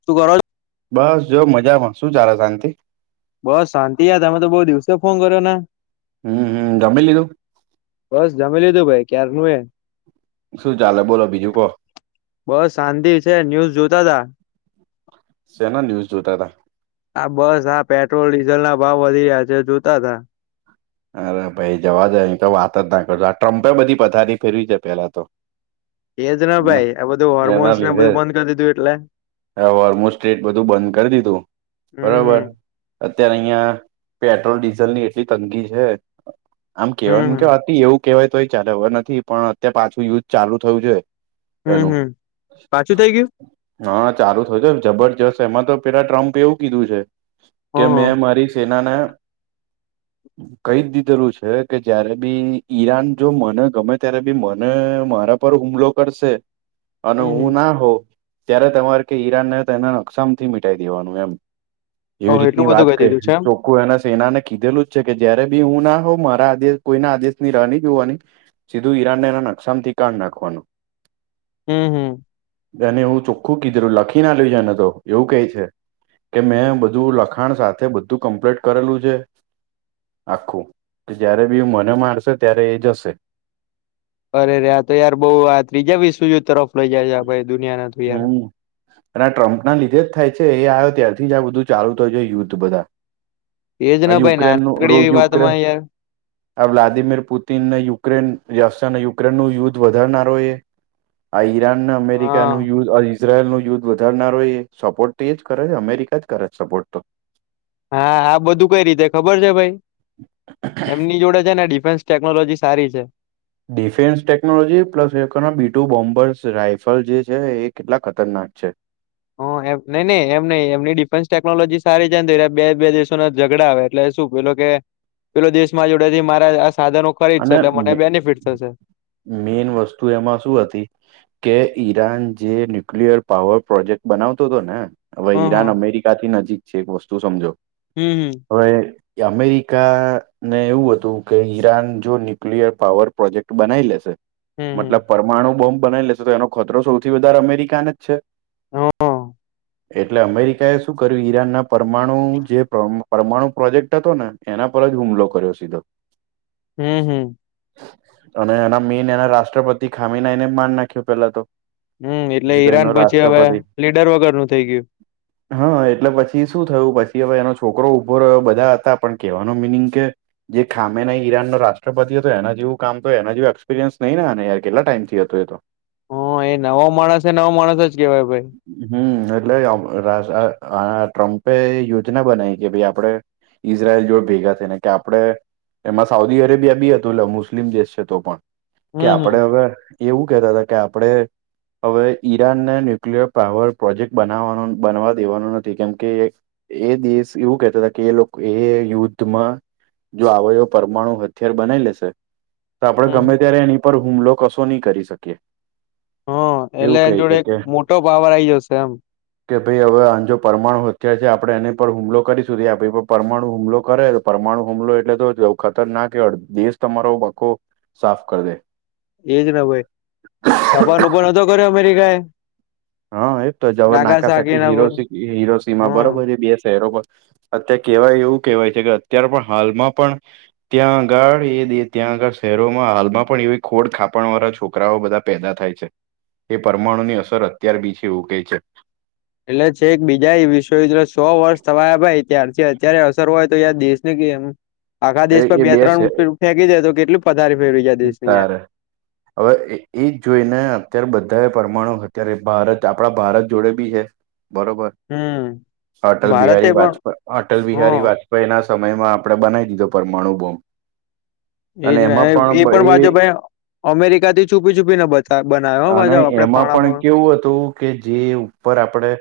[inaudible] બસ જો મજામાં શું ચાલે શાંતિ બસ શાંતિ યા તમે તો બો દિવસે ફોન કર્યો ને હમ હમ જમી લીધું બસ જમી લીધું ભાઈ ક્યાર નું એ શું ચાલે બોલો બીજું કોહો બસ શાંતિ છે ન્યુઝ જોતા તા સેના ન્યુઝ જોતા હતા આ બસ આ પેટ્રોલ ડીઝલ ના ભાવ વધી રહ્યા છે જોતા તા અરે ભાઈ જવા દે અઈ તો વાત જ ના કરજો આ ટ્રમ્પે બધી પથારી ફેરવી છે પેલા તો એજ ના એના ભાઈ આ બધું હોર્મોન્સ ને બધું બંધ કરી દીધું એટલે ઓલમોસ્ટ સ્રેટ બધું બંધ કરી દીધું હમ હમ બરાબર અત્યારે અહિયાં પેટ્રોલ ડીઝલની એટલી તંગી છે આમ કેવાય હમ હમ કેવાયતિ એવું કેહેવાય તો ચાલેર નથી પણ અત્યારે પાછું યુઝ ચાલુ થયું છે હમ એનું હમ પાછું થઇ ગયું હા ચાલુ થઉ જબરજસ્ત એમાં તો પેલા ટ્રમ્પે એવું કીધું છે હ કે હ મેં મારી સેનાને કહી દીધેલું છે કે જય્યારે બી ઈરાન જો મને ગમે ત્યારે બી મને મારા પર હુમલો કરસે અને હમ હમ હું ના હો ત્યારે તમારે કે ઈરાન ને તેના નકસા થી મિટાઈ દેવાનું એમ એવી ઓહ એટલું રીતની બધું વાત કરી ક દીધું છે એમ ચોખુ એના સેનાને કીધેલું જ છે કે જયારે બી હું ના હોઉ મારા આદેશ કોઈ ના આદેશ ની રની જોવાની સીધું ઈરાનને એના નકશામાથી કાન નાખવાનું હમ હમ જેને હું ચો ખું કીધરું લખીને લઈજા ને તો એવું કેય છે કે મેં બધું લખાણ સાથે બધું કમ્પ્લીટ કરેલું છે આખું કે જયારે બી મને મારશે ત્યારે એ જશે અરેરે આ તો યાર બઉ આ ત્રીજા વિશ્વ તરફ લઈ જાય છે ભાઈ દુનિયાના યાર હમ અને આ ટ્રમ્પના લીધે જ થાય છે એ આવ્યો ત્યારથી જ આ બધું ચાલુ થયાય યુદ્ધ બધા એજ ને આ ભાઈ યુક્રેનનું રો નાનકડી એવી યુક્રેન વાતમાં યાર આ વ્લાદિમીર પુતિન ને યુક્રેન રશિયાને યુક્રેન ન યુદ્ધ વધારનારો એ આ ઈરાન હા અમેરિકાનું યુ ઈઝરાયલ નું યુદ્ધ વધારનારરો એ સપોર્ટ તો એ જ કરે છે અમેરિકા જ કરે છે સપોર્ટ તો હા આ બધું કઈ રીતે ખબર છે ભાઈ એમની જોડે છે ને ડિફેન્સ ટેકનોલોજી સારી છે ડિફેન્સ ટેકનોલોજી પ્લસ એ બી ટુ બોમ્બર્સ રાાયફલ જે છે એ કેટલા ખતરનાક છે હ એમ નઈ નઈ એમહઈ એમની ડિફેન્સ ટેકનોલોજી સારી છે બે દેશો ના ઝઘડા આવે એટલે શું પેલો કે પેલો દેશમાં જોડે થી મારા આ સાધનો ખરીદશે એટલે મને બેનિફિટ થશે મેઈન વસ્તુ એમાં શું હતી કે ઈરાન જે ન્યુક્લિયર પાવર પ્રોજેક્ટ બનાવતો હતો ને હવે હ હ ઈરાન અમેરિકાથી નજીક છે એક વસ્તુ સમજો હમ હમ હવે અમેરિકાને એવું હતું કે ઈરાન જો ન્યુક્લિયર પાવર પ્રોજેક્ટ બનાવી લેશે હમ મતલબ પરમાણુ બોમ્બ બનાઈ લેશે તો એનો ખતરો સૌથી વધારે અમેરિકાને જ છે હ હમ એટલે અમેરિકા એ શું કર્યું ઈરાનના પરમાણુ જે પરમાણુ પ્રોજેક્ટ હતો ને એના પર જ હુમલો કર્યો સીધો હમ હમ અને એના મેન એના રાષ્ટ્રપતિ ખામીના એને માન નાખ્યો પેલા તો હમ એટલે જે તો એનો ઈરાન પછી હવે રાષ્ટ્રપતિ લીડર વગર નું થઈ ગયું હા એટલે પછી શું થયું પછી હવે એનો છોકરો ઉઊભો રહ્યો બધા હતા પણ કેવાનો મીનિંગ કે જે ખામે ન ઈરાન નો રાષ્ટ્ર રાપતિએ તો એના જેવું કામ તો એના જેવું એક્સપિરિયસ નં ને કેટલા ટાઈમથી હતો તો હમ એ નવો માણસ એ નવો માણસ જ કેવાય ભાઈ હમ એટલે ટ્રમ્પે યોજના બનાવી કે ભાઈ આપડે ઈઝરાયલ જોડે ભેગા થઈને કે આપણે એમાં સાઉદી અરેબિયા બી હતું એટલે મુસ્લિમ દેશ છે તો પણ કે હમ હમ આપડે હવે એવું કેતા હતા કે આપડે હવે ઈરાનને ન્યુક્લિયર પાવર પ્રોજેક્ટ બનાવવાનો બનવા દેવાનો નથી કેમકે એક એ દેશ એવું કેતા હતા કે એ લોકો એ યુદ્ધમાં જો આવે એ પરમાણુ હતું અર બનાવી લેશે તો આપણેે હમ ગમે ત્યારે એની પર હુમલો કશો નહી કરી શકીએ હ એવું એટલે એ કહે જોડે છે એક કે મોટો પાવર આ આવી જશે એમ કે ભાઈ હવે આ જો પરમાણુ હથિયાર છે આપડણે એની પર હુમલો કરી સુધી આપે પરમાણુ હુમલો કરે પરમાણુ હુમલો એટલે તો ખાતર ના કે દેશ તમારો પાખો સાફ કરી દે એજ ના ભાઈ જાપાન ઉપરતો કર્યો અમેરિકા એ હા એ તો જવાર નાગાસાકી નાકાસાાકી એના હીરો પર હિરોસીમા હમ બરોબર એ બે શહેરો પર અત્યારે કેવાય એવું કહેવાય છે કે અત્યારે પણ હાલમાં પણ ત્યાં આગળ એ દ ત્યાં આગળ શહેરોમાં હાલમાં પણ એવી ખોડ ખાપણ વાળા છોકરાઓ બધા પેદા થાય છે એ પરમાણુ ની અસર અત્યાર બીજી એવું કહે છે એટલે છે એક બીજા વિશ્વયુદ્ધ સો વર્ષ થવાયા ભાઈ ત્યારથી અત્યારે અસર હોય તો યાર દેશ ને કે એમ આખા એ દેશમાં એ બે ત્રણ ફેંકી દેય તો કેટલી પથારી ફરી જાય દેશની યાર ત્યારે હવે એ જ જોઈને અત્યારે બધા પરમાણુ અત્યારે ભારત આપણા ભારત જોડે બી છે બરોબર હમ અટલ ભારતે બિહારી પણ વાજપેય અટલ હ બિહારી વાજપેયી ના સમયમાં આપડણે બનાવી દીધો પરમાણુ બોમ્બ અને એજ એમાં એ બ પણ ભાજપ અમેરિકા થી છુપી છુપી ના બધ અને એમાં પણ કેવું હતું કે જે ઉપર આપડે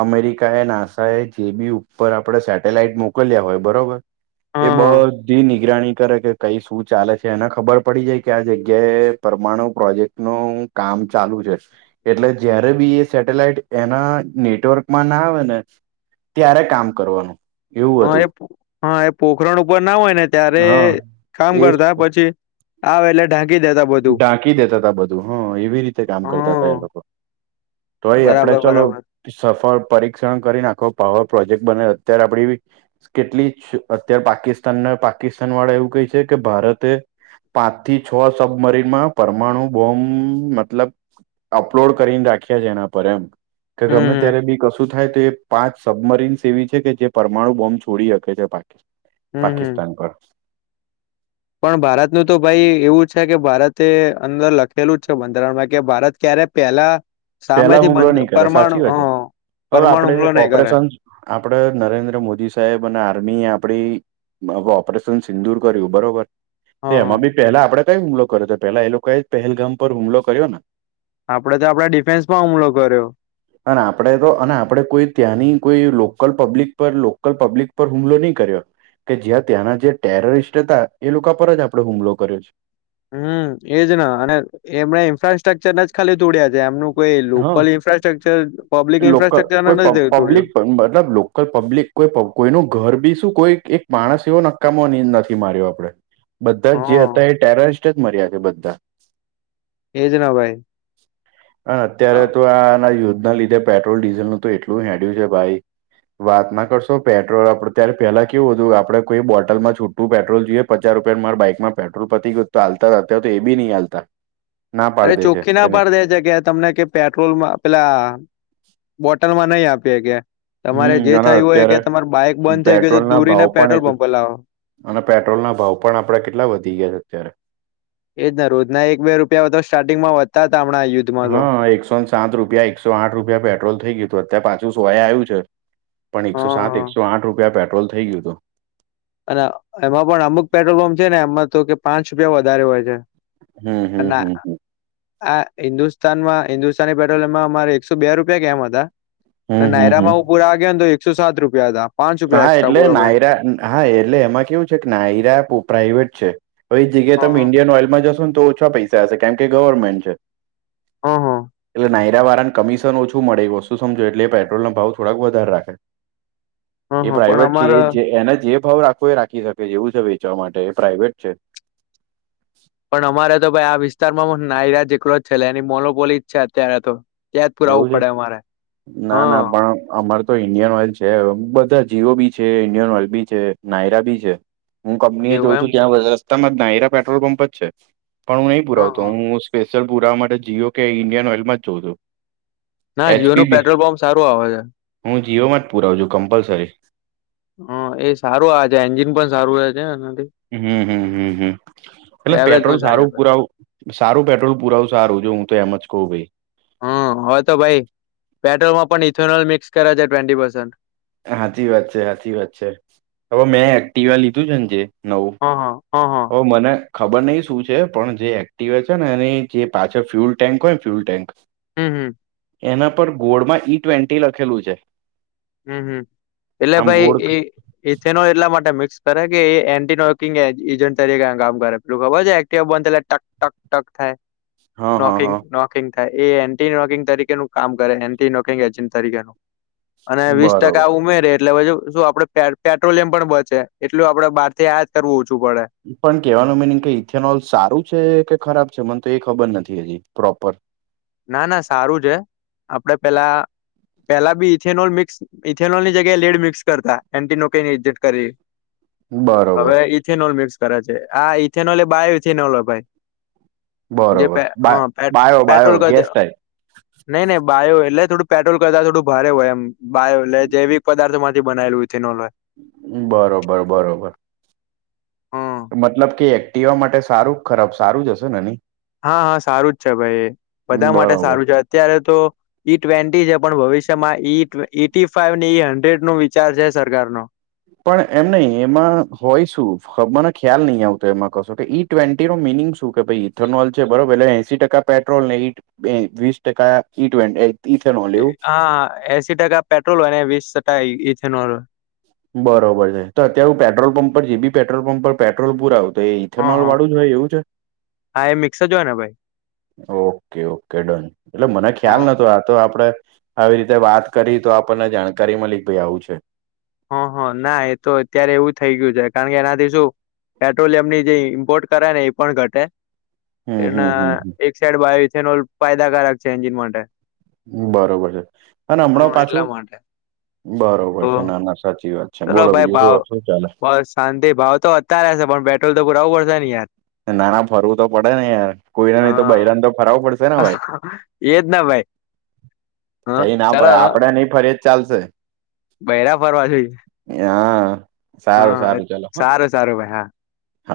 અમેરિકા એ નાસા એ જે બી ઉપર આપણે સેટેલાઈટ મોકલ્યા હોય બરોબર એ હા બ નિગરાની કરે કે કઈ શું ચાલે છે એને ખબર પડી જાય કે આ જગ્યાએ પરમાણુ પ્રોજેક્ટ ન કામ ચાલુ છે. એટલે જયારે બી એ સેટેલાઈટ એના નેટવર્કમાં ના આવે ને ત્યારે કામ કરવાનું એવું હા એ હતું હા એ પોખરણ ઉપર ના હોય ને ત્યારે હા કામ એ કરતા પછી આ વહેલા ા ઢાંકી દેતા તા બધું હા એવી રીતે કામ કરતા હતા હમ એ લોકો તોય આપડે બરાબર ચાલો બરાબર સફળ પરીક્ષણ કરીને આખો પાવર પ્રોજેક્ટ બને અત્યારે આપડી કેટલી અત્યારે પાકિસ્તાનના પાકિસ્તાન વાળા એવું કહે છે કે ભારતે પાંચ થી છ સબમરીનમાં પરમાણુ બોમ્બ મતલબ અપલોડ કરીને રાખ્યા છે એના પર એમ કે હમ ગમે હમ ત્યારે બી કશું થાય તો એ પાંચ સબમરીન્સ એવી છે કે જે પરમાણુ બોમ્બ છોડી શકે છે પાકિસ્તાન હમ હમ પાકિસ્તાન પર પણ ભારતનું તો ભાઈ એવું છે કે ભારતે અંદર લખેલું જ છે બંધારણમાં કે ભારત ક્યારે પહેલા પેલા સામેથી હુમલો બંધ નહી કરે પરમાણુ સાચી વા હ છે હવે પરમાણુ આપણે હુમલો નહી કરે ઓપરેશન આપડ નરેન્દ્ર મોદી સાહેબ અને આર્મી આપડી ઓપરેશન સિંદુર કર્યું બરોબર હ તો એમાં બી પેલા આપડે કઈ હુમલો કર્યો હતો પેલા એ લોકોએ પહેલગામ પર હુમલો કર્યો ને આપડે તો આપડ ડિફેન્સમાં હુમલો કર્યો અને આપણે તો અને આપણેે કોઈ ત્યાંની કોઈ લોકલ પબ્લિક પર લોકલ પબ્લિક પર હુમલો નહી કર્યો કે જ્યાં ત્યાંના જે ટેરરિસ્ટ હતા એ લોકો પર જ આપડે હુમલો કર્યો છે. હમ એજ ના અને એમના ઇન્ફ્રાસ્ટ્રક્ચર ના જ ખાલી તોોડયા છે એમનું કોઈ લોકલ ઇન્ફ્રાસ સ્ટ્રક્ચર લોલ કોઈ પબ્લિક મતલબ કોઈ પબ્લિક કોઈ કોઈનું ઘર બી શું કોઈ એક માણસ એવો નક્કામોનીંદ નથી માર્યો આપડે બધા જ જે હા હતા એ ટેરરિસ્ટ જ મર્યા છે બધા એજ ન ભાઈ અ અત્યારે તો આના યુદ્ધના લીધે પેટ્રોલ ડીઝલનું તો એટલું હેંડ્યું છે ભાઈ વાત ના કરશો પેટ્રોલ આપડે ત્યારે પેલા કેવું હતું આપડે કોઈ બોટલ માં છૂટ તુ પેટ્રોલ જોઈએ પચાર રૂપિયા મારા બાઈકમાં પેટ્રોલ પતી ગય તો હાલતા જ હતા તો એ બીહી ચાલતા અરે ચોખ્ખ ના પાડ દે જગ્યાએ તમને કે પેટ્રોલ પેલા બોટલમાં નહી આપીએ કે તમારે હમ જે અને થયું હોય અત્યારે કે તમાર બાઈક બંધ થઇ ગય તો પેટ્રોલ ના ભાવ દૂરીના પણ પેટ્રોલ એટલા પં્પો લાવો અને પેટ્રોલના ભાવ પણ આપડે કેટલા વધી ગયા છે અત્યારે એજ ના રોજના એક બે રૂપિયા તો સ્ટાર્ટિંગમાં આપણા હા એકસોને સાત રૂપિયા એકસો આઠ રૂપિયા પેટ્રોલ થઈ ગયું હતું અત્યારે પાછું સોય આવ્યું છે. પણ એકસો સાત એકસો આઠ રૂપિયા પેટ્રોલ થઈ ગયું હતું. અને એમાં પણ અમુક પેટ્રોલ પં્પ છે ને એમાં તો કે પાંચ રૂપિયા વધારે હોય છે. હમ હમ હમ આા હિન્દુસ્તાનમાં હિન્દુસ્તાની પે્રોલિયમમાં અમારે એકસો બે રૂપિયા કેમ હતા. હમ હમ હમ નાયરામાં હું પૂરા ગયાને તો એકસો સાત રૂપિયા હતા. પાંચ રૂપિયા હા એક્સ્ટ્રા એટલે બોલો ભાઈ નાયરા હા એટલે એમાં કેવું છે કે નાયરા પ્રાાઈવેટ છે. હવે એ હ હ જગ્યાએ તમે ઈન્ડિયન ઓઇલમાં જશો ને તો ઓછા પૈસા હશે કેમ કે ગવર્મેન્ટ છે. હ હ એટલે નાયરા વાળાને કમિશન ઓછું મળે એ વસ્તુ સમજો એટલે પેટ્રોલ ના ભાવ થોડાક વધારે રાખે હ એ હ પણ પ્રાઈવેટ છે અમારે એ જે એને જે ભાવ રાખવો એ રાખી શકે જેવું છે વેચવા માટે એ પ્રાઇવેટ છે. પણ અમારે તો ભાઈ આ વિસ્તારમાં પણ નાઈરા એકલો જ છે એની મોનોબોલી જ છે. અત્યારે તો ત્યાં જ પુરાવું એવું છે? પડે અમારે ના હા ના, પણ અમારે તો ઈન્ડિયન ઓઇલ છે, બધા જીઓ બી છે, ઈન્ડિયન ઓઇલ બી છે, નાયરા બી છે. હું કંપની એ એવું જોઉં એમ છું, ત્યાં રસ્તામાં જ નાયરા પેટ્રોલ પંપ જ છે. પણ હું નહીં હા પુરાવતો. હા. હું સ્પેશિલ પુરાવા માટે જીઓ કે ઈન્ડિયન ઓઈલમાં જ જોઉં છું. ના એચપી જીઓનું બી પેટ્રોલ પંપ સારું આવે છે. હું જીઓમાં જ પુરાવું છું, કમ્પલસરી. હા, એ સારું આ છે. એન્જિન પણ સારું રહે છે, એનાથી હમ, હમ, હમ, હમ, એટલે એવરેજ પેટ્રોલ પણ સારી સારું આપે છે પુરાવું સારું પેટ્રોલ પુરાવું સારું જો હું તો એમ જ કહું ભાઈ. હમ, હવે તો ભાઈ પેટ્રોલમાં પણ ઇથોનોલ મિક્સ કરે છે. ટ્વેન્ટી પસે સાાચી વાત છે, સાચી વાત છે. હવે મેં એક્ટિવા લીધું છે ને જે નવું હા, હા. હા ઓ મને ખબર નહીં શું છે? પણ જે એક્ટવે છે ને એની જે પાછળ ફ્યુલ ટેન્ક હોયને, ફ્યુલ ટેન્ક હમ, હમ. એના પર ગોળમાં ઈ ટ્વેન્ટી લખેલું છે. હમ હમ, એટલે આમ ગોળ ભાઈએ ઇથેનોલ એટલા માટે મિક્સ કરે કે એ એન્ટિનોકિંગ એજન્ટ તરીકે કામ કરે પેલું ખબર છે? એક્ટ બંધ ટક ટક ટક થાય. હા હા નોંકીગ હા ન થાય. એ એન્ટી નોકિંગ તરીકેનું કામ કરે એન્ટી નોકિંગ એજન્ટ તરીકેનું અને વીસ બરોબર ટકા ઉમેરે, એટલે પછી શું? આપડે પેટ્રોલિયમ પણ બચે. એટલું આપડે બારથી આયાત કરવું ઓછું પડે. પણ કેહેવાનું મિનિંગ કે ઇથેનોલ સારું છે કે ખરાબ છે મને તો એ ખબર નથી, હજી પ્રોપર. ના ના સારું છે. આપડે પેલા પહેલા બી ઇથેનોલ મિક્સ, ઇથેનોલની જઞ્યાએ લીડ મિક્સ કરતા. એનટીનોની કરી બરોબર હવે ઇથેનોલ મિક્સ કરે છે. આ ઇથેનોલ એ બાયો ઇથેનોલ હો ભાઈ. બરોબર બા બાયો [unintelligible] બાયો ગેસ ટાઈપ નહીં નહીં બાયો એટલે થોડું પેટ્રોલ કરતા થોડું ભારે હોય એમ. બાયો એટલે જેવી પદાર્થમાંથી બનાવેલું ઇથેનોલ હોય. બરોબર બરોબર. હમ મતલબ કે એક પીવા માટે સારું, ખરાબ, સારું જ હશે ને નની હા હા સારું જ છે ભાઈ નહી બધા માટે બરોબર સારું છે. અત્યારે તો ઈ ટ્વેન્ટી છે, પણ ભવિષ્ય તેમાં એટ, એટી ફાઈવ ડે, હન્ડ્રેડનો વિચાર છે સરકારનો. પણ એમ નહી, એમાં હોય શું? મને ખ્યાલ નહી આવતો એમાં કશો. ટ્વેન્ટીનુ મિનિંગ શું કે ભાઈ? ઇથેનોલ છે બરોબર. એટલે એંસી ટકા પેટ્રોલને એ વીસ ટકા ઈ ટ્વેન્ટ હા, એસી ટકા પેટ્રોલ અને વીસ ટકા ઇથેનોલ. બરોબર છે, તો અત્યાર પેટ્રોલપંપ પર જી પેટ્રોલ પંપ પર પેટ્રોલ પુરાવું. તો એ હા ઇથેનોલ હા વાળું જ હોય એવું છે. હા, એ મિક્સર જોયને ભાઈ. ઓકે. Okay, done. એટલે મને ખ્યાલ હા નતો આ તો આપડે આવી રીતે વાત કરી તો આપણને જાણકારી મલી કે ભાઈ આવું છે. હ હ. ના, એ તો અત્યારે એવું થઈ ગયું છે, કારણ કે એનાથી શું પેટ્રોલિયમની જે ઇમ્પોર્ટ કરે ને એ પણ ઘટે. હમ હમ એના હમ હમ. એક સાઇડ બાયોથેનોલ ફાયદાકારક છે, એન્જિન માટે. બરોબર છે અને હા હમણાં એટલા પાછું, માટે બરોબર તો છે. ના ના સાચી વાત. અચ્છા. ચલો બોલો ભાઈ બીજુ ભાવ કો શું ચાલે? બસ શાંતિ. ભાવ તો વધતા રહેશે, પેટ્રોલ તો પુરાવું પડશે ને યાર. ના ફરવું તો પડે ને યાર, કોઈને નહી તો હા બહેરાને તો ફરવું પડશે ને ભાઈ. એજ ના ભાઈ હ તઈ ના ચાલો પડે આપડે નહી ફરી જ ચાલશે બૈરા ફરવા જોઈ હા હ સારું સારું ચલો હા સારું સારું ભાઈ હા હ